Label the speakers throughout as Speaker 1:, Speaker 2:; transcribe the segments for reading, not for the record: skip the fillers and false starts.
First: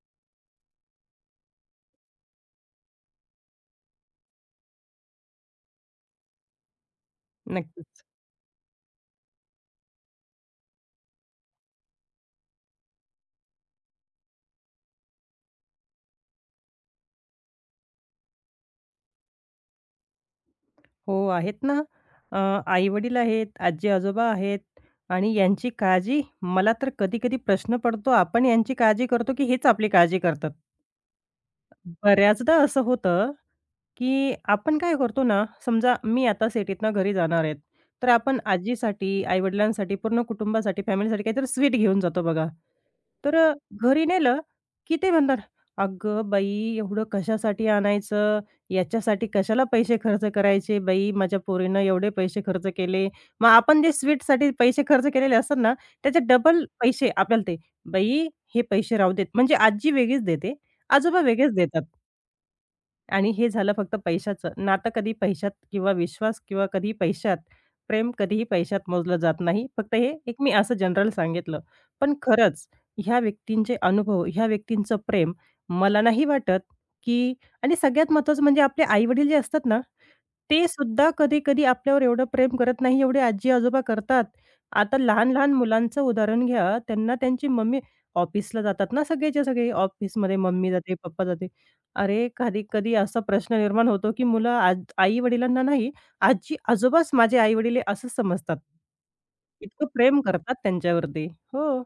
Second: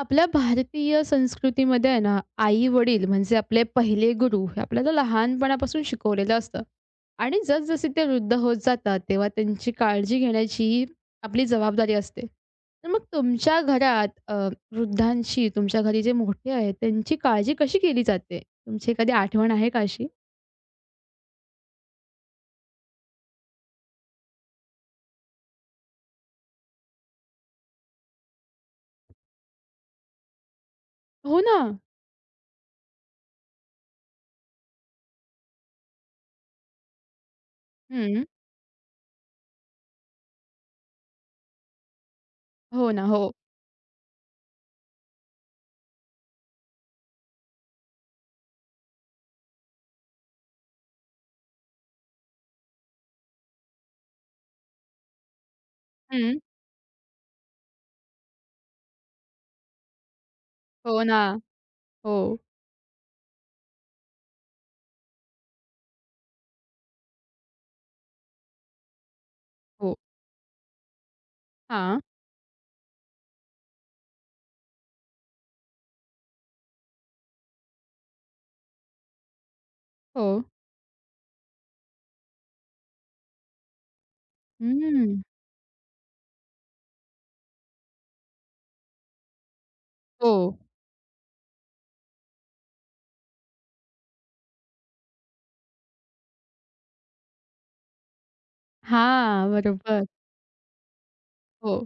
Speaker 1: आपल्या भारतीय संस्कृतीमध्ये आहे ना, आई-वडील म्हणजे आपले पहिले गुरु हे आपल्याला लहानपणापासून शिकवलेलं असतं. आणि जसजसे
Speaker 2: नक्कीच.
Speaker 1: ते वृद्ध होत जातात, तेव्हा त्यांची काळजी घेण्याची आपली जबाबदारी असते. तर मग तुमच्या घरात वृद्धांशी तुमच्या घरी जे मोठे आहेत, त्यांची काळजी कशी केली जाते? तुमची एखादी आठवण आहे का अशी?
Speaker 2: हो, आहेत ना. अ, आई-वडील आहेत, आजी-आजोबा आहेत आणि यांची काळजी मला तर कधी-कधी प्रश्न पडतो, आपण यांची काळजी करतो, की हेच आपली काळजी करतात?
Speaker 1: हो ना.
Speaker 2: बऱ्याचदा असं होतं की आपण काय करतो ना, समजा मी आता सिटीतनं घरी जाणार आहेत, तर
Speaker 1: हं.
Speaker 2: आपण आजीसाठी, आई-वडिलांसाठी, पूर्ण कुटुंबासाठी, फॅमिलीसाठी काहीतरी स्वीट घेऊन जातो बघा.
Speaker 1: हो ना. हो.
Speaker 2: तर अ, घरी नेलं की ते म्हणतात, "अगं बाई, एवढं कशासाठी आणायचं? याच्यासाठी कशाला पैसे खर्च करायचे बाई? माझ्या पोरीनं एवढे पैसे खर्च केले." मग आपण जे स्वीटसाठी पैसे खर्च केलेले असतात ना, त्याचे
Speaker 1: हं.
Speaker 2: डबल पैसे आपल्याला ते, "बाई, हे पैसे राहू देत." म्हणजे आजी वेगळीच देते,
Speaker 1: हो ना.
Speaker 2: आजोबा वेगळेच देतात.
Speaker 1: हो,
Speaker 2: आणि हे झालं फक्त पैशाचं. नातं कधी पैशात किंवा विश्वास किंवा कधीही पैशात, प्रेम कधीही पैशात मोजलं जात नाही. फक्त
Speaker 1: हो.
Speaker 2: हे एक मी असं जनरल सांगितलं.
Speaker 1: हां.
Speaker 2: पण खरंच ह्या व्यक्तींचे अनुभव, ह्या व्यक्तींचं प्रेम मला नाही वाटत, की आणि सगळ्यात महत्त्वाचं म्हणजे आपले आई-वडील जे असतात ना
Speaker 1: हो.
Speaker 2: ते सुद्धा कधी-कधी आपल्यावर एवढं प्रेम करत नाही, एवढे आजी-आजोबा करतात. आता
Speaker 1: हं.
Speaker 2: लहान-लहान मुलांचं उदाहरण घ्या, त्यांना त्यांची मम्मी ऑफिसला जातात ना सगळेच्या सगळे,
Speaker 1: हो.
Speaker 2: ऑफिसमध्ये मम्मी जाते, पप्पा जाते. अरे, कधी-कधी असा प्रश्न निर्माण होतो, की मुलं आज आई-वडिलांना नाही, आजी-आजोबाच माझे आई-वडील असं समजतात.
Speaker 1: हां.
Speaker 2: इतकं
Speaker 1: बरोबर.
Speaker 2: प्रेम करतात त्यांच्यावरती.
Speaker 1: हो.
Speaker 2: हो.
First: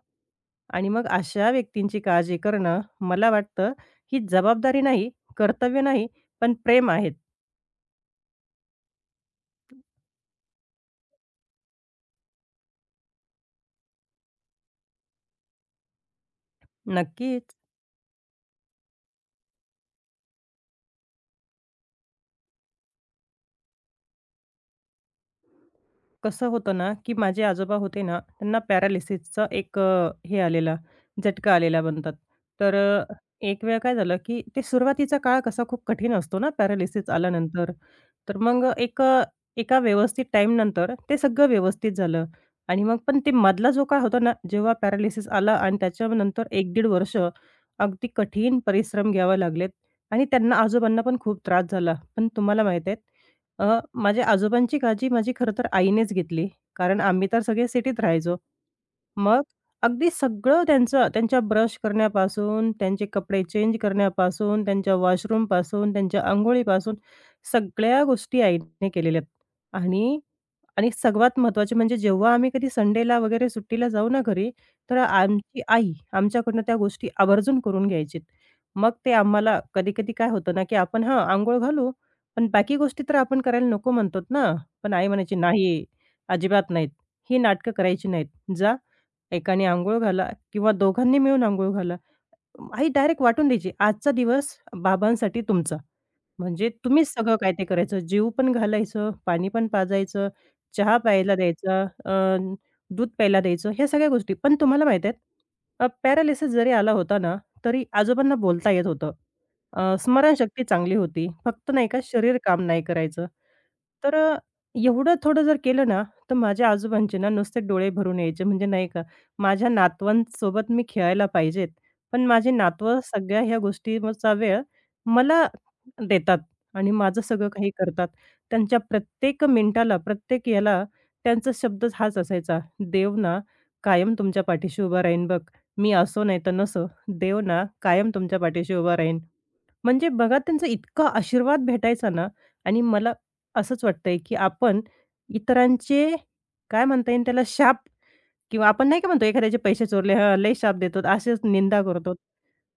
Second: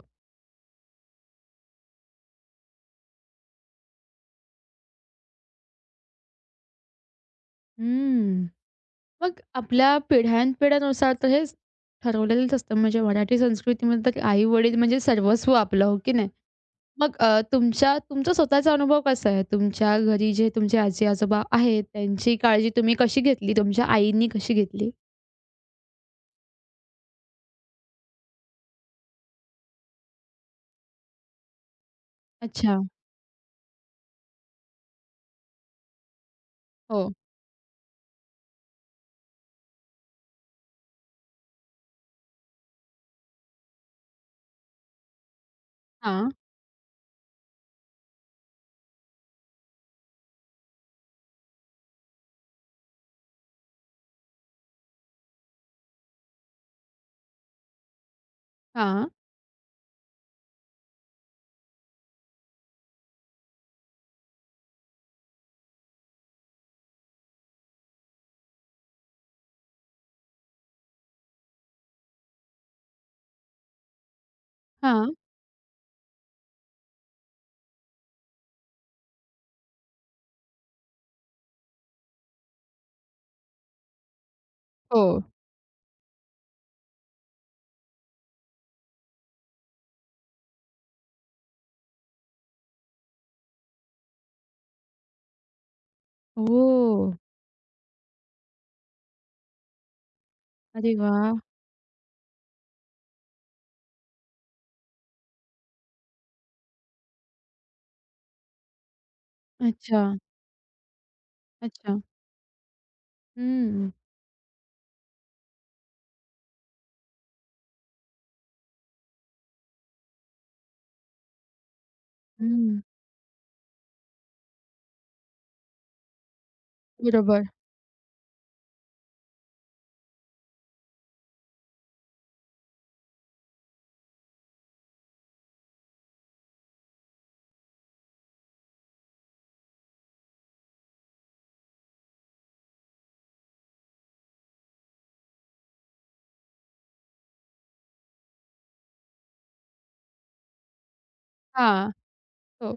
Speaker 2: आणि मग अशा व्यक्तींची काळजी करणं, मला वाटतं ही जबाबदारी नाही, कर्तव्य नाही, पण प्रेम आहेत.
Speaker 1: हम्म. मग आपल्या पिढ्यानपिढ्यानुसार तर हेच ठरवलेलंच असतं. म्हणजे मराठी संस्कृतीमध्ये तर आई-वडील म्हणजे सर्वस्व आपलं, हो की नाही? मग
Speaker 2: नक्कीच.
Speaker 1: तुमचा स्वतःचा अनुभव कसा आहे? तुमच्या घरी जे तुमचे आजी-आजोबा आहेत, त्यांची काळजी तुम्ही कशी घेतली? तुमच्या आईंनी कशी घेतली?
Speaker 2: कसं होतं ना, की माझे आजोबा होते ना, त्यांना पॅरालिसिसचा एक अ, हे आलेला, झटका आलेला म्हणतात. तर
Speaker 1: अच्छा.
Speaker 2: अ, एक वेळ काय झालं, की ते सुरुवातीचा काळ कसा खूप कठीण असतो ना, पॅरालिसिस
Speaker 1: हो.
Speaker 2: आल्यानंतर. तर मग एका व्यवस्थित टाईमनंतर ते सगळं व्यवस्थित झालं आणि मग पण ते मधला जो काळ होता ना, जेव्हा पॅरालिसिस आला आणि
Speaker 1: हां.
Speaker 2: त्याच्यानंतर 1-1.5 वर्ष अगदी कठीण परिश्रम घ्यावे लागलेत आणि त्यांना आजोबांना पण खूप त्रास झाला. पण तुम्हाला माहीत आहे माझ्या आजोबांची काळजी माझी खरं तर आईनेच घेतली. कारण आम्ही तर सगळे सिटीत राहायचो.
Speaker 1: हां.
Speaker 2: मग अगदी सगळं त्यांचं, त्यांच्या ब्रश करण्यापासून, त्यांचे कपडे चेंज करण्यापासून, त्यांच्या वॉशरूमपासून, त्यांच्या अंघोळीपासून सगळ्या गोष्टी आईने केलेल्या आहेत. आणि आणि सर्वात महत्त्वाचे म्हणजे जेव्हा आम्ही कधी संडेला वगैरे सुट्टीला जाऊ ना घरी, तर
Speaker 1: हां.
Speaker 2: आमची आई आमच्याकडनं त्या गोष्टी आवर्जून करून घ्यायची. मग ते आम्हाला कधी-कधी काय होतं ना, की आपण हां, अंघोळ घालू, पण बाकी गोष्टी तर आपण करायला नको म्हणतो ना. पण
Speaker 1: हो.
Speaker 2: आई म्हणायची, "नाही, अजिबात नाहीत. ही नाटकं करायची नाहीत. जा, एकाने अंघोळ घाला किंवा दोघांनी मिळून अंघोळ घाला." आई डायरेक्ट वाटून द्यायची, "आजचा दिवस बाबांसाठी तुमचा." म्हणजे
Speaker 1: ओह!
Speaker 2: तुम्हीच सगळं काय ते करायचं. जेवू पण घालायचं, पाणी पण पाजायचं,
Speaker 1: अरे
Speaker 2: चहा प्यायला
Speaker 1: वाह!
Speaker 2: द्यायचा, दूध प्यायला द्यायचं, ह्या सगळ्या गोष्टी. पण तुम्हाला माहीत आहेत, पॅरालिसिस जरी आला होता ना, तरी आजोबांना बोलता येत होतं.
Speaker 1: अच्छा,
Speaker 2: स्मरणशक्ती चांगली होती. फक्त नाही
Speaker 1: अच्छा.
Speaker 2: का शरीर काम नाही करायचं.
Speaker 1: हं,
Speaker 2: तर अ, एवढं थोडं जर केलं ना, तर माझ्या आजोबांचे ना नुसते डोळे भरून यायचे. म्हणजे नाही का, माझ्या नातवांसोबत मी खेळायला पाहिजेत. पण माझे
Speaker 1: हं.
Speaker 2: नातवं सगळ्या ह्या गोष्टींवरचा वेळ मला देतात आणि माझं
Speaker 1: बरोबर.
Speaker 2: सगळं काही करतात. त्यांच्या प्रत्येक मिनिटाला, प्रत्येक याला त्यांचा शब्दच हाच असायचा, "देव ना कायम तुमच्या पाठीशी उभा राहीन बघ. मी असो नाही तर नसो, देव ना कायम तुमच्या पाठीशी उभा राहीन." म्हणजे बघा त्यांचा इतका आशीर्वाद भेटायचा ना आणि मला असंच वाटतंय, की आपण इतरांचे काय म्हणता येईल त्याला शाप किंवा आपण नाही का म्हणतो एखाद्याचे पैसे चोरले, "हं, लई शाप देतो." अशीच निंदा
Speaker 1: हां.
Speaker 2: करतो.
Speaker 1: हो.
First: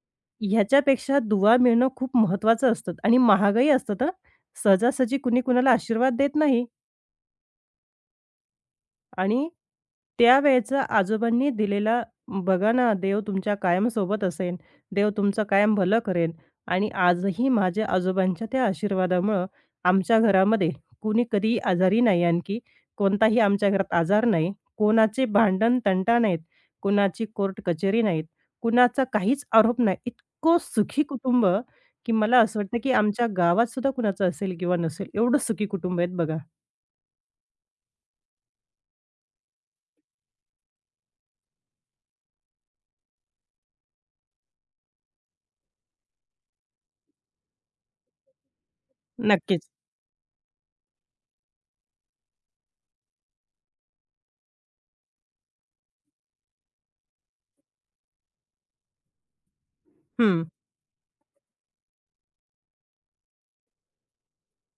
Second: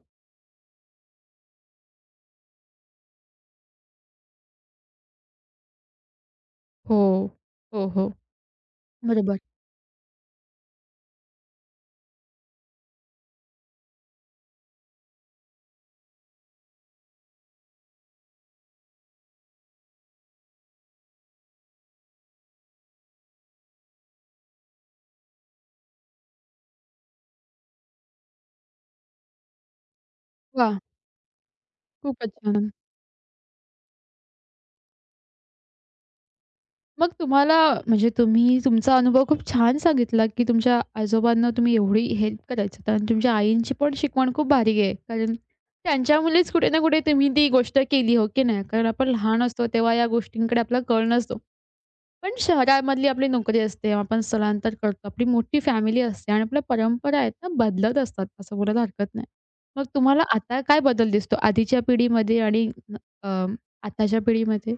Speaker 2: ह्याच्यापेक्षा दुवा मिळणं खूप महत्त्वाचं असतं आणि महागही असतं हं. सहजासहजी कुणी कुणाला आशीर्वाद देत नाही.
Speaker 1: हो. हो, हो. बरोबर.
Speaker 2: आणि त्यावेळचं आजोबांनी दिलेला बघा ना, देव तुमच्या कायम सोबत असेन, देव तुमचं कायम भलं करेन आणि आजही माझ्या आजोबांच्या त्या आशीर्वादामुळं आमच्या घरामध्ये कुणी कधीही आजारी नाही आणखी कोणताही आमच्या घरात आजार नाही. कोणाचे भांडण-तंटा नाहीत, कोणाची कोर्ट कचेरी नाहीत, कुणाचा काहीच आरोप नाही. इतकं
Speaker 1: वाह!
Speaker 2: सुखी कुटुंब की
Speaker 1: खूपच
Speaker 2: मला असं
Speaker 1: छान.
Speaker 2: वाटतं की आमच्या गावात सुद्धा कुणाचं असेल किंवा नसेल, एवढं सुखी कुटुंब आहेत बघा.
Speaker 1: मग तुम्हाला म्हणजे तुम्ही तुमचा अनुभव खूप छान सांगितला, की तुमच्या आजोबांना तुम्ही एवढी हेल्प करायचात आणि तुमच्या आईंची पण शिकवण खूप भारी आहे. कारण त्यांच्यामुळेच कुठे ना कुठे तुम्ही ती गोष्ट केली, हो की नाही? कारण आपण लहान असतो
Speaker 2: नक्कीच.
Speaker 1: तेव्हा या गोष्टींकडे आपला कल नसतो. पण शहरामधली आपली नोकरी असते, आपण स्थलांतर करतो, आपली मोठी फॅमिली असते आणि आपल्या परंपरा आहेत ना बदलत असतात, असं बोलायला हरकत नाही. मग तुम्हाला
Speaker 2: हं.
Speaker 1: आता काय बदल दिसतो आधीच्या पिढीमध्ये आणि अ, आताच्या पिढीमध्ये?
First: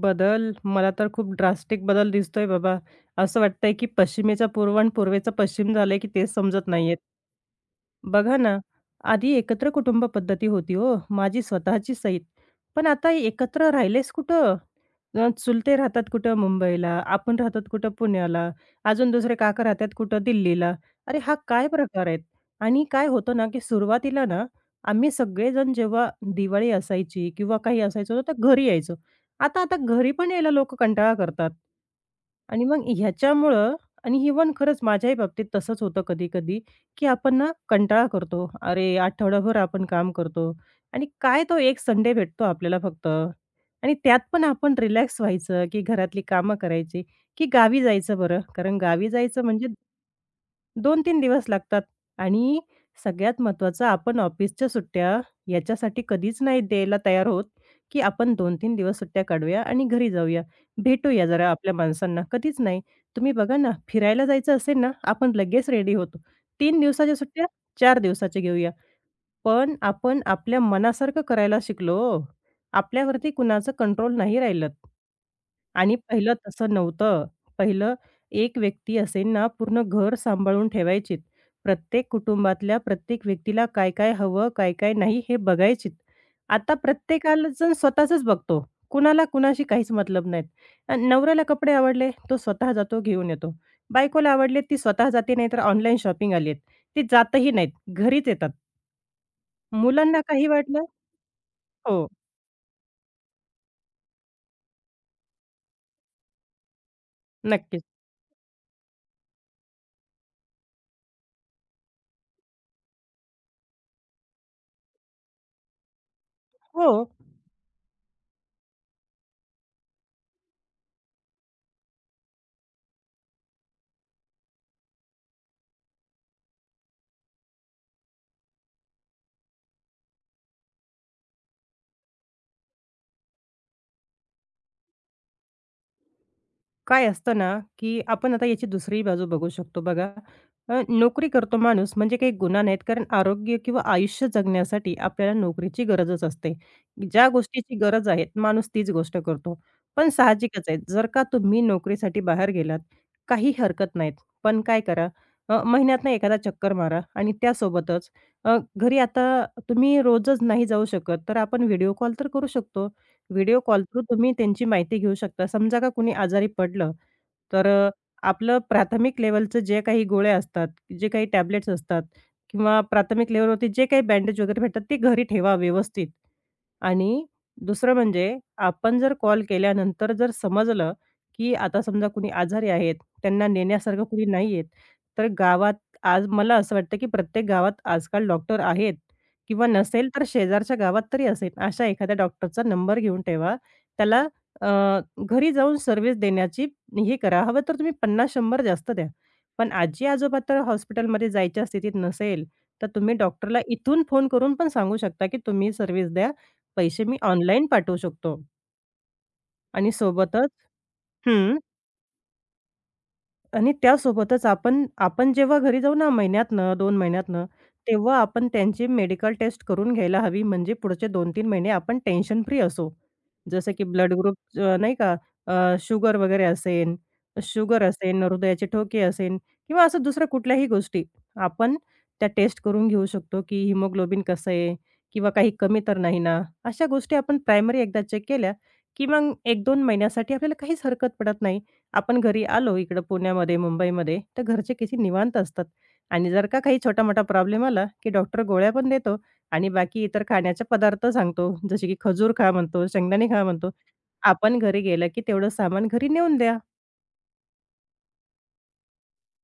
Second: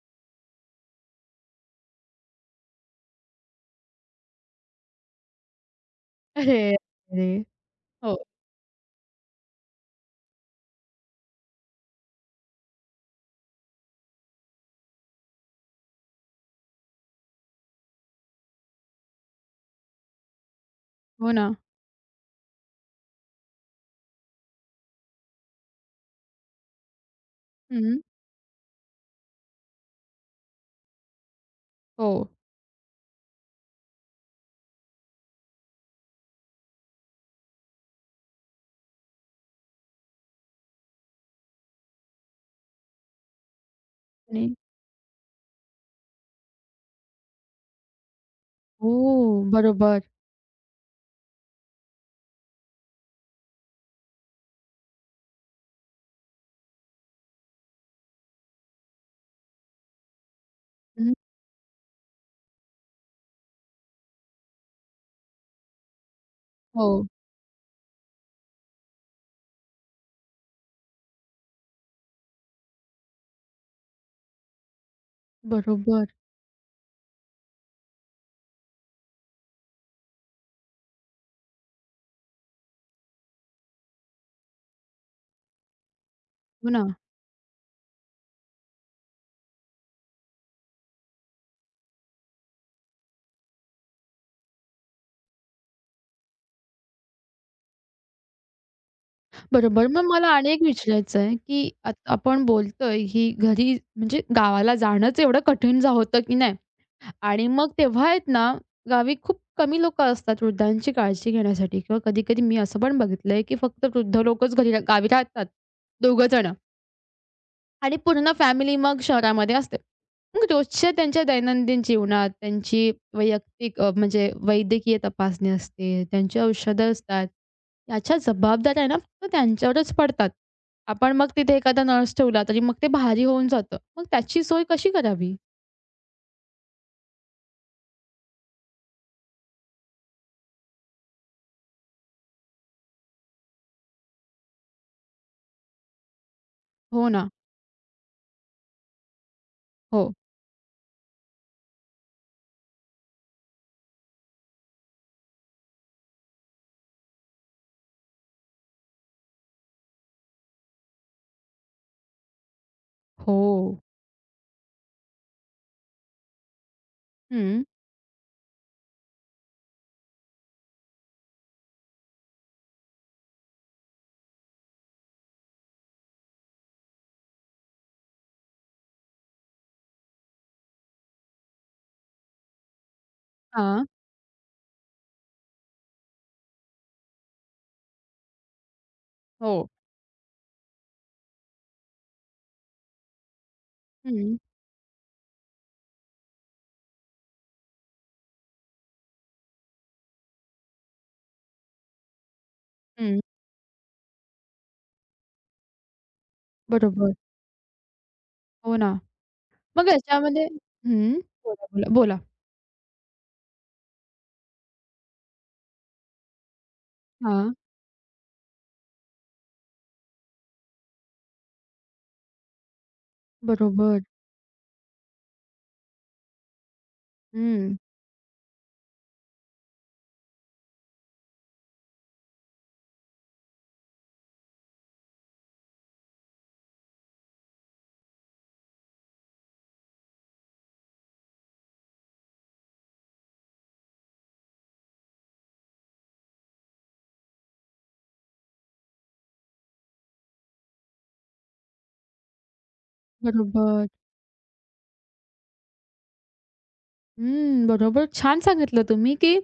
Speaker 2: बदल, मला तर खूप ड्रास्टिक बदल दिसतोय बाबा. असं वाटतंय की पश्चिमेचा पूर्व आणि पूर्वेचा पश्चिम झालंय की तेच समजत
Speaker 1: अरे!
Speaker 2: नाहीये.
Speaker 1: अरे! हो.
Speaker 2: बघा ना, आधी एकत्र कुटुंब पद्धती होती हो, माझी स्वतःची सहित. पण आता एकत्र राहिलेच कुठं? चुलते राहतात कुठं मुंबईला, आपण राहतात कुठं पुण्याला, अजून दुसरे काका राहतात कुठं दिल्लीला. अरे
Speaker 1: हो
Speaker 2: हा
Speaker 1: ना.
Speaker 2: काय प्रकार आहेत? आणि काय होतं ना, की सुरुवातीला ना, आम्ही सगळेजण जेव्हा दिवाळी असायची किंवा काही
Speaker 1: हं.
Speaker 2: असायचं तर घरी यायचो. आता आता घरी पण यायला लोकं कंटाळा करतात.
Speaker 1: हो
Speaker 2: आणि मग ह्याच्यामुळं आणि इव्हन खरंच माझ्याही बाबतीत तसंच होतं कधी-कधी, की आपण ना कंटाळा करतो. अरे, आठवडाभर आपण काम करतो आणि काय तो एक संडे भेटतो आपल्याला फक्त आणि त्यात पण
Speaker 1: आणि
Speaker 2: आपण रिलॅक्स व्हायचं, की घरातली कामं करायची, की गावी जायचं बरं? कारण गावी जायचं
Speaker 1: हो,
Speaker 2: म्हणजे
Speaker 1: बरोबर.
Speaker 2: दोन तीन दिवस लागतात आणि सगळ्यात महत्त्वाचं आपण ऑफिसच्या सुट्ट्या याच्यासाठी कधीच नाही द्यायला तयार होत, की आपण दोन तीन दिवस सुट्ट्या काढूया आणि घरी जाऊया.
Speaker 1: हं.
Speaker 2: भेटूया जरा आपल्या माणसांना. कधीच नाही. तुम्ही बघा ना, फिरायला जायचं असेल ना, आपण लगेच रेडी होतो. 3
Speaker 1: हो,
Speaker 2: दिवसाच्या सुट्ट्या 4 दिवसाच्या घेऊया. पण आपण आपल्या मनासारखं करायला शिकलो ओ. आपल्यावरती कुणाचं कंट्रोल नाही राहिलं. आणि
Speaker 1: बरोबर.
Speaker 2: पहिलं तसं नव्हतं. पहिलं एक व्यक्ती असेल ना, पूर्ण घर सांभाळून ठेवायचीत. प्रत्येक कुटुंबातल्या प्रत्येक व्यक्तीला काय-काय हवं, काय-काय नाही हे बघायचीत.
Speaker 1: हो
Speaker 2: आता
Speaker 1: ना.
Speaker 2: प्रत्येकाला जण स्वतःचंच बघतो. कुणाला कुणाशी काहीच मतलब नाहीत. अन् नवऱ्याला कपडे आवडले, तो स्वतः जातो घेऊन येतो. बायकोला आवडले, ती स्वतः जाते नाहीतर ऑनलाईन शॉपिंग आली आहे. ती जातही नाहीत, घरीच येतात.
Speaker 1: बरोबर. मग
Speaker 2: मुलांना
Speaker 1: मला
Speaker 2: काही
Speaker 1: आणि एक
Speaker 2: वाटलं
Speaker 1: विचारायचं आहे, की
Speaker 2: हो,
Speaker 1: आता आपण बोलतोय, की घरी म्हणजे गावाला जाणंच एवढं कठीण जा होतं की नाही आणि मग
Speaker 2: नक्कीच.
Speaker 1: तेव्हा आहेत ना, गावी खूप कमी लोकं असतात वृद्धांची काळजी घेण्यासाठी किंवा कधी-कधी मी असं पण बघितलंय, की फक्त वृद्ध लोकच घरी गावी राहतात, दोघं जण.
Speaker 2: हो,
Speaker 1: आणि पूर्ण फॅमिली मग शहरामध्ये असते. मग रोजच्या त्यांच्या दैनंदिन जीवनात त्यांची वैयक्तिक म्हणजे वैद्यकीय तपासणी असते, त्यांची औषधं असतात. याच्या जबाबदाऱ्या ना फक्त त्यांच्यावरच पडतात. आपण मग तिथे एखादा नर्स ठेवला तरी मग ते भारी होऊन जातं. मग त्याची सोय कशी करावी?
Speaker 2: काय असतं ना, की आपण आता याची दुसरी बाजू बघू शकतो बघा. नोकरी करतो माणूस म्हणजे काही गुन्हा नाहीत, कारण आरोग्य किंवा आयुष्य जगण्यासाठी आपल्याला नोकरीची गरजच असते.
Speaker 1: हो ना.
Speaker 2: ज्या गोष्टीची गरज आहे, माणूस तीच गोष्ट करतो. पण
Speaker 1: हो.
Speaker 2: साहजिकच आहे, जर का तुम्ही नोकरीसाठी बाहेर गेलात, काही हरकत नाहीत. पण काय करा, महिन्यातनं एखादा चक्कर मारा आणि त्यासोबतच अ, घरी आता तुम्ही रोजच नाही जाऊ शकत, तर आपण व्हिडिओ कॉल तर करू शकतो.
Speaker 1: हो.
Speaker 2: व्हिडिओ कॉल थ्रू तुम्ही त्यांची माहिती घेऊ शकता. समजा का कुणी आजारी पडलं,
Speaker 1: हं.
Speaker 2: तर आपलं प्राथमिक लेव्हलचं जे काही गोळ्या असतात, जे काही टॅबलेट्स असतात किंवा प्राथमिक लेव्हलवरती जे काही बँडेज वगैरे भेटतात ते घरी ठेवा व्यवस्थित. आणि दुसरं म्हणजे आपण जर कॉल केल्यानंतर जर समजलं, की आता समजा कुणी आजारी आहेत, त्यांना
Speaker 1: हां.
Speaker 2: नेण्यासारखं कुणी नाही आहेत, तर गावात आज मला असं वाटतं, की प्रत्येक गावात आजकाल डॉक्टर आहेत
Speaker 1: हो.
Speaker 2: किंवा नसेल तर शेजारच्या गावात तरी असेल. अशा एखाद्या डॉक्टरचा नंबर घेऊन ठेवा. त्याला
Speaker 1: हं.
Speaker 2: घरी जाऊन सर्व्हिस देण्याची हे करा. हवं तर तुम्ही 50-100 जास्त द्या. पण आजी-आजोबा तर हॉस्पिटलमध्ये जायच्या स्थितीत नसेल, तर तुम्ही
Speaker 1: हं.
Speaker 2: डॉक्टरला इथून फोन करून पण सांगू शकता, की तुम्ही सर्व्हिस द्या. पैसे
Speaker 1: बरोबर.
Speaker 2: मी ऑनलाईन पाठवू शकतो
Speaker 1: हो ना. मग
Speaker 2: आणि
Speaker 1: याच्यामध्ये
Speaker 2: सोबतच
Speaker 1: हं.
Speaker 2: हं.
Speaker 1: बोला, बोला. बोला.
Speaker 2: आणि त्यासोबतच आपण आपण जेव्हा घरी जाऊ ना महिन्यातनं, 2 महिन्यातनं,
Speaker 1: हां.
Speaker 2: तेव्हा आपण त्यांची मेडिकल टेस्ट करून घ्यायला हवी. म्हणजे पुढचे दोन तीन महिने आपण टेन्शन फ्री असू. जसं की
Speaker 1: बरोबर.
Speaker 2: ब्लड ग्रुप अ, नाही का अ, शुगर वगैरे असेन,
Speaker 1: हं.
Speaker 2: शुगर असेन, हृदयाचे ठोके असेन किंवा असं दुसऱ्या कुठल्याही गोष्टी आपण त्या टेस्ट करून घेऊ शकतो, की हिमोग्लोबिन कसं आहे किंवा काही कमी तर नाही ना? अशा गोष्टी आपण प्रायमरी एकदा चेक केल्या, की मग 1-2 महिन्यासाठी आपल्याला काहीच हरकत पडत नाही. आपण घरी आलो इकडं पुण्यामध्ये, मुंबईमध्ये, तर घरचे किती निवांत असतात आणि जर का काही छोटा-मोठा प्रॉब्लेम आला, की डॉक्टर गोळ्या पण देतो आणि बाकी इतर खाण्याचे पदार्थ सांगतो. जसे की खजूर खा म्हणतो, शेंगदाणे खा म्हणतो.
Speaker 1: बरोबर.
Speaker 2: आपण घरी गेलं की तेवढं सामान घरी नेऊन द्या.
Speaker 1: हं, बरोबर. छान सांगितलं तुम्ही, की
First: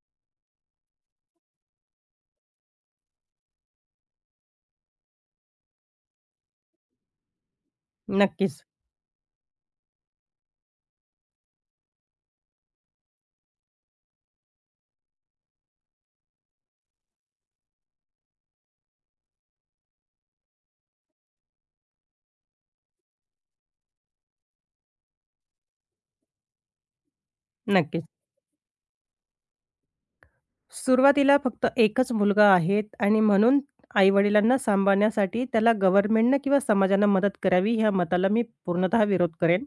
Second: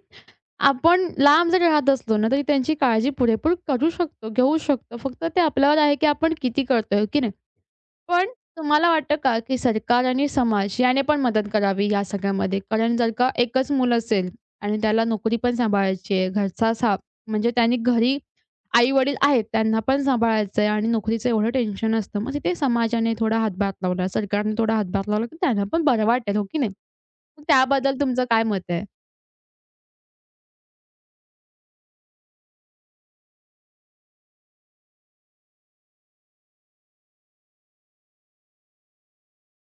Speaker 1: आपण लांब जरी राहत असलो ना, तरी त्यांची काळजी पुरेपूर करू शकतो, घेऊ शकतो. फक्त ते आपल्यावर आहे, की आपण किती करतोय, हो की नाही? पण
Speaker 2: नक्कीच,
Speaker 1: तुम्हाला वाटतं का, की सरकार आणि समाज याने पण मदत करावी या सगळ्यामध्ये? कारण जर का एकच मूल असेल आणि त्याला नोकरी पण सांभाळायची आहे, घरचा साप म्हणजे त्यांनी घरी आई-वडील आहेत, त्यांना पण सांभाळायचं आहे आणि नोकरीचं एवढं टेन्शन असतं. मग तिथे समाजाने थोडा हातभार लावला, सरकारने थोडा हातभार लावला, की त्यांना पण बरं वाटेल, हो की नाही? मग त्याबद्दल
Speaker 2: नक्कीच.
Speaker 1: तुमचं काय मत आहे?
Speaker 2: सुरुवातीला फक्त एकच मुलगा आहे आणि म्हणून आई-वडिलांना सांभाळण्यासाठी त्याला गव्हर्नमेंटनं किंवा समाजानं मदत करावी ह्या मताला मी पूर्णतः विरोध करेन.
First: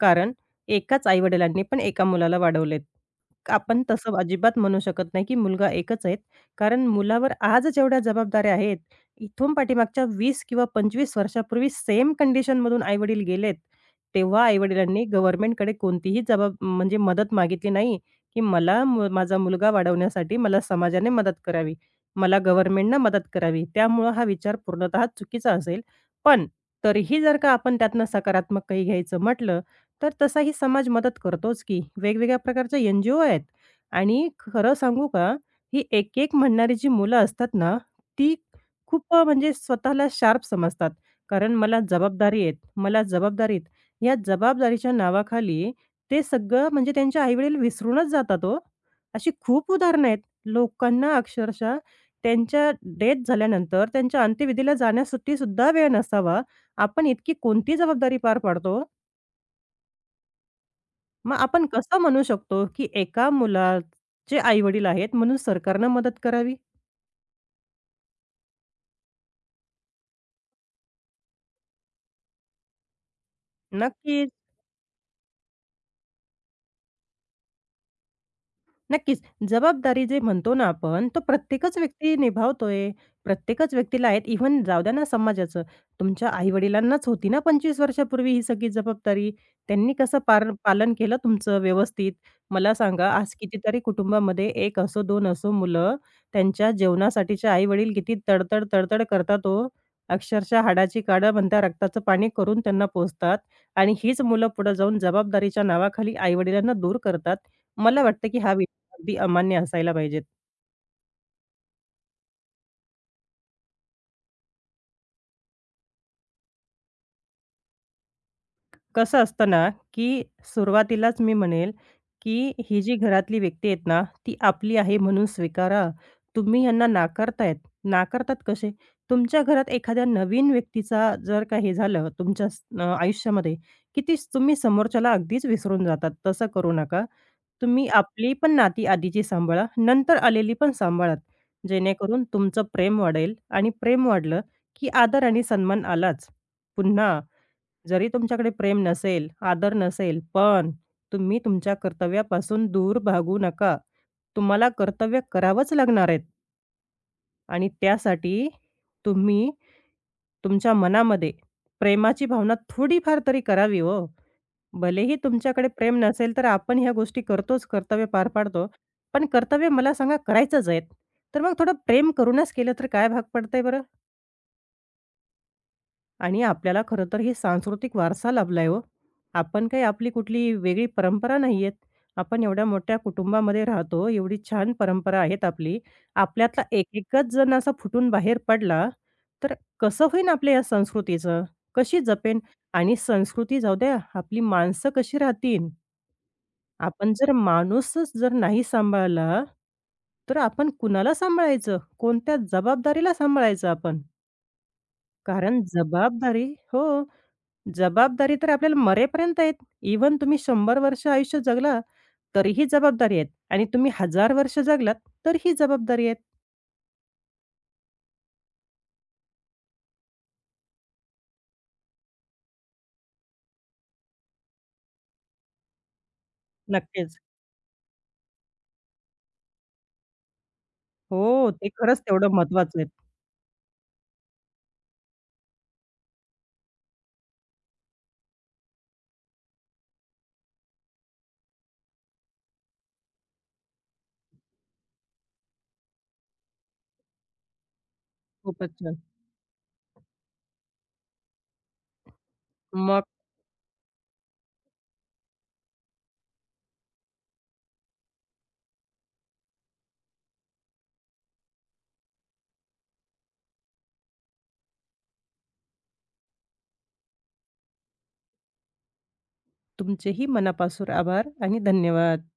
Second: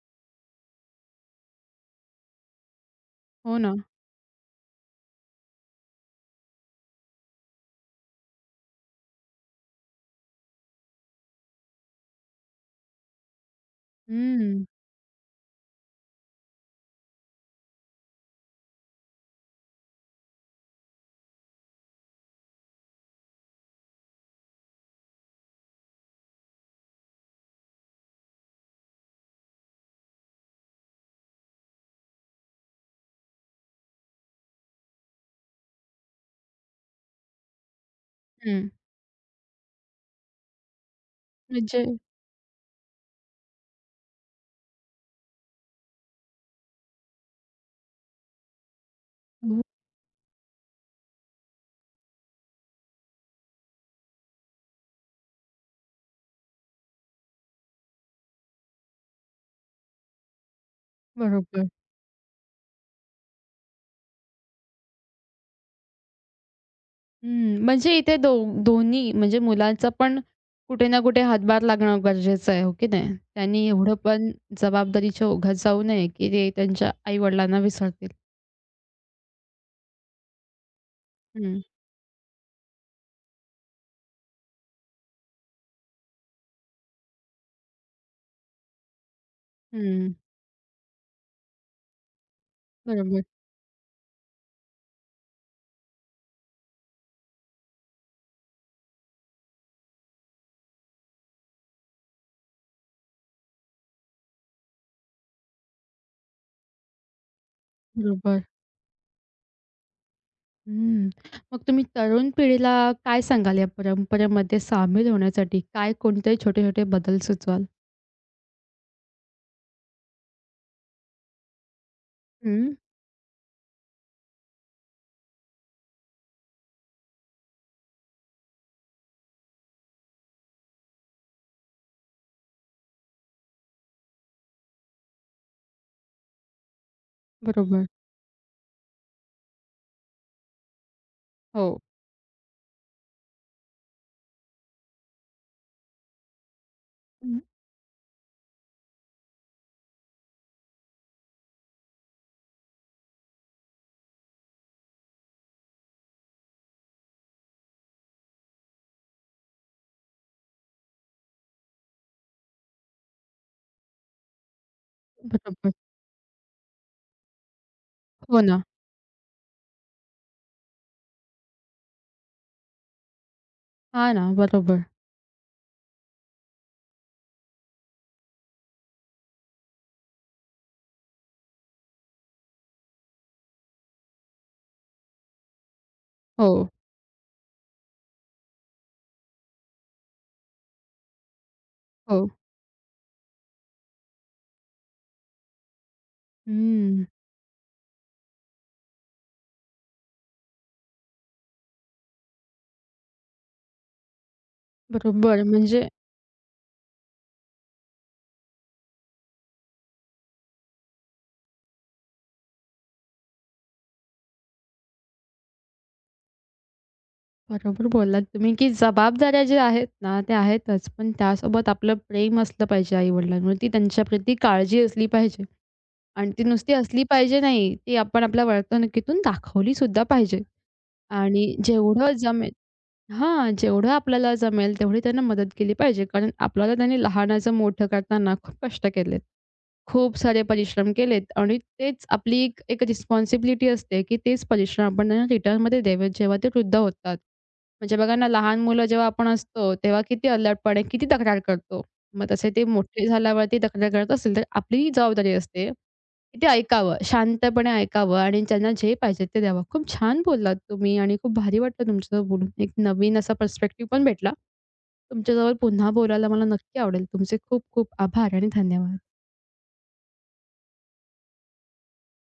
Speaker 2: कारण एकाच आई-वडिलांनी पण एका मुलाला वाढवलेत.
Speaker 1: हो ना.
Speaker 2: आपण तसं अजिबात म्हणू शकत नाही, की मुलगा एकच आहे. कारण मुलावर आज जेवढ्या जबाबदाऱ्या आहेत, इथून पाठीमागच्या 20 किंवा 25 वर्षापूर्वी सेम कंडिशनमधून आई गेलेत. तेव्हा आई
Speaker 1: हं,
Speaker 2: गव्हर्नमेंटकडे कोणतीही जबाब म्हणजे मदत मागितली नाही. की मला माझा मुलगा वाढवण्यासाठी मला समाजाने मदत करावी. मला गव्हर्नमेंटनं मदत करावी. त्यामुळं हा विचार पूर्णतः चुकीचा असेल. पण तरीही जर का आपण त्यातनं सकारात्मक काही घ्यायचं म्हटलं, तर तसाही समाज मदत करतोच की. वेगवेगळ्या प्रकारच्या एन-जी-ओ आहेत आणि खरं सांगू का, ही एक-एक म्हणणारी जी मुलं असतात ना, ती
Speaker 1: हं.
Speaker 2: खूप म्हणजे स्वतःला शार्प समजतात. कारण मला
Speaker 1: म्हणजे
Speaker 2: जबाबदारी आहेत, मला जबाबदारी या जबाबदारीच्या नावाखाली ते सगळं म्हणजे त्यांचे आईवडील विसरूनच जातात हो. अशी
Speaker 1: हो,
Speaker 2: खूप उदाहरणं आहेत. लोकांना अक्षरशः त्यांच्या डेथ झाल्यानंतर त्यांच्या अंत्यविधीला जाण्यासाठीसुद्धा वेळ नसावा. आपण इतकी कोणती जबाबदारी पार पाडतो? मग आपण
Speaker 1: बरोबर.
Speaker 2: कसं म्हणू शकतो, की एका मुलाचे आई-वडील आहेत म्हणून सरकारनं मदत करावी?
Speaker 1: हं, म्हणजे इथे दोन्ही म्हणजे मुलाचा पण कुठे ना कुठे हातभार लागणं गरजेचं आहे, हो की नाही? त्यांनी एवढं पण
Speaker 2: नक्कीच.
Speaker 1: जबाबदारीच्या ओघात जाऊ नये, की ते त्यांच्या आई-वडिलांना विसरतील.
Speaker 2: नक्कीच. जबाबदारी जे म्हणतो ना आपण, तो
Speaker 1: हं,
Speaker 2: प्रत्येकच व्यक्ती निभावतोय. प्रत्येकच व्यक्तीला आहेत. इव्हन जाऊ द्या ना समाजाचं. तुमच्या आई-वडिलांनाच होती ना 25 वर्षापूर्वी ही सगळी जबाबदारी. त्यांनी
Speaker 1: हं.
Speaker 2: कसं पार पालन केलं तुमचं व्यवस्थित? मला सांगा,
Speaker 1: बरोबर,
Speaker 2: आज कितीतरी कुटुंबामध्ये 1 असो, 2 असो मुलं, त्यांच्या जेवणासाठीच्या आई-वडील किती तडतड, तडतड करतात ओ. अक्षरशः हाडाची काढं बनता रक्ताचं पाणी करून त्यांना पोसतात आणि हीच मुलं पुढे जाऊन जबाबदारीच्या नावाखाली आई-वडिलांना दूर करतात. मला वाटतं की
Speaker 1: बरोबर.
Speaker 2: हा अगदी अमान्य असायला पाहिजेत.
Speaker 1: हं. मग तुम्ही तरुण पिढीला काय सांगाल या परंपरेमध्ये सामील होण्यासाठी? काय कोणते छोटे-छोटे बदल सुचवाल?
Speaker 2: कसं असतं ना, की सुरुवातीलाच मी म्हणेल, की
Speaker 1: हं,
Speaker 2: ही जी घरातली व्यक्ती आहेत ना, ती आपली आहे म्हणून स्वीकारा. तुम्ही यांना नाकारतायत. नाकारतात कसे? तुमच्या घरात एखाद्या नवीन व्यक्तीचा जर का हे झालं आयुष्यामध्ये, तुम्ही समोरच्याला अगदीच विसरून जातात. तसं करू नका.
Speaker 1: बरोबर.
Speaker 2: तुम्ही आपली पण नाती आधीची सांभाळा, नंतर आलेली पण सांभाळा.
Speaker 1: हो.
Speaker 2: जेणेकरून तुमचं प्रेम वाढेल आणि प्रेम वाढलं, की आदर आणि सन्मान आलाच. पुन्हा
Speaker 1: हं,
Speaker 2: जरी तुमच्याकडे प्रेम नसेल, आदर नसेल, पण तुम्ही तुमच्या कर्तव्यापासून दूर भागू नका. तुम्हाला कर्तव्य करावंच लागणार आहेत आणि त्यासाठी तुम्ही तुमच्या मनामध्ये प्रेमाची भावना थोडीफार तरी करावी हो. भलेही तुमच्याकडे
Speaker 1: बरोबर.
Speaker 2: प्रेम नसेल, तर आपण ह्या गोष्टी करतोच, कर्तव्य पार
Speaker 1: हो ना.
Speaker 2: पाडतो. पण कर्तव्य मला सांगा करायचंच आहेत, तर मग थोडं प्रेम करूनच केलं तर काय भाग पडतंय बरं?
Speaker 1: हां ना. बरोबर.
Speaker 2: आणि आपल्याला खरं तर हे सांस्कृतिक वारसा लाभलाय हो. आपण काही आपली कुठली वेगळी परंपरा नाहीयेत. आपण एवढ्या मोठ्या कुटुंबामध्ये राहतो, एवढी छान परंपरा आहेत आपली.
Speaker 1: हो,
Speaker 2: आपल्यातला एक-एकच जण असा फुटून बाहेर पडला, तर कसं होईन आपल्या या संस्कृतीचं? कशी
Speaker 1: हो.
Speaker 2: जपेन? आणि संस्कृती जाऊ द्या, आपली माणसं कशी राहतील?
Speaker 1: हं.
Speaker 2: आपण जर माणूसच जर नाही सांभाळला, तर आपण कुणाला सांभाळायचं? कोणत्या जबाबदारीला सांभाळायचं आपण?
Speaker 1: बरोबर.
Speaker 2: कारण
Speaker 1: म्हणजे
Speaker 2: जबाबदारी हो. जबाबदारी तर आपल्याला मरेपर्यंत आहेत. इव्हन तुम्ही 100 वर्ष आयुष्य जगला तरीही जबाबदारी आहेत आणि तुम्ही 1000 वर्ष जगलात तर ही जबाबदारी आहेत.
Speaker 1: बरोबर बोललात तुम्ही, की जबाबदाऱ्या ज्या आहेत ना, त्या आहेतच. पण त्यासोबत आपलं प्रेम असलं पाहिजे आई-वडिलांवरती. त्यांच्याप्रती काळजी असली पाहिजे आणि ती नुसती असली
Speaker 2: नक्कीच.
Speaker 1: पाहिजे नाही, ती आपण आपल्या वर्तणुकीतून दाखवली सुद्धा पाहिजे
Speaker 2: हो,
Speaker 1: आणि
Speaker 2: ते खरंच
Speaker 1: जेवढं
Speaker 2: तेवढं
Speaker 1: जमेल
Speaker 2: महत्त्वाचं आहे.
Speaker 1: हां, जेवढं आपल्याला जमेल तेवढी त्यांना मदत केली पाहिजे. कारण आपल्याला त्यांनी लहानाचं मोठं करताना खूप कष्ट केलेत. खूप सारे परिश्रम केलेत आणि तेच आपली एक एक रिस्पॉन्सिबिलिटी असते, की तेच परिश्रम आपण त्यांना रिटर्नमध्ये द्यावेत जेव्हा ते वृद्ध होतात. म्हणजे बघा ना, लहान
Speaker 2: खूपच
Speaker 1: मुलं
Speaker 2: छान.
Speaker 1: जेव्हा आपण असतो तेव्हा किती अल्लडपणे, किती तक्रार करतो. मग तसे ते
Speaker 2: मग
Speaker 1: मोठे झाल्यावरती तक्रार करत असतील, तर आपलीही जबाबदारी असते ते ऐकावं, शांतपणे ऐकावं आणि त्यांना जे पाहिजे ते द्यावं. खूप छान बोललात तुम्ही आणि खूप भारी वाटलं तुमच्यासोबत बोलून. एक नवीन असा पर्स्पेक्टिव्ह पण भेटला. तुमच्याजवळ पुन्हा बोलायला मला नक्की आवडेल. तुमचे खूप खूप आभार आणि धन्यवाद.
Speaker 2: तुमचेही मनापासून आभार आणि धन्यवाद.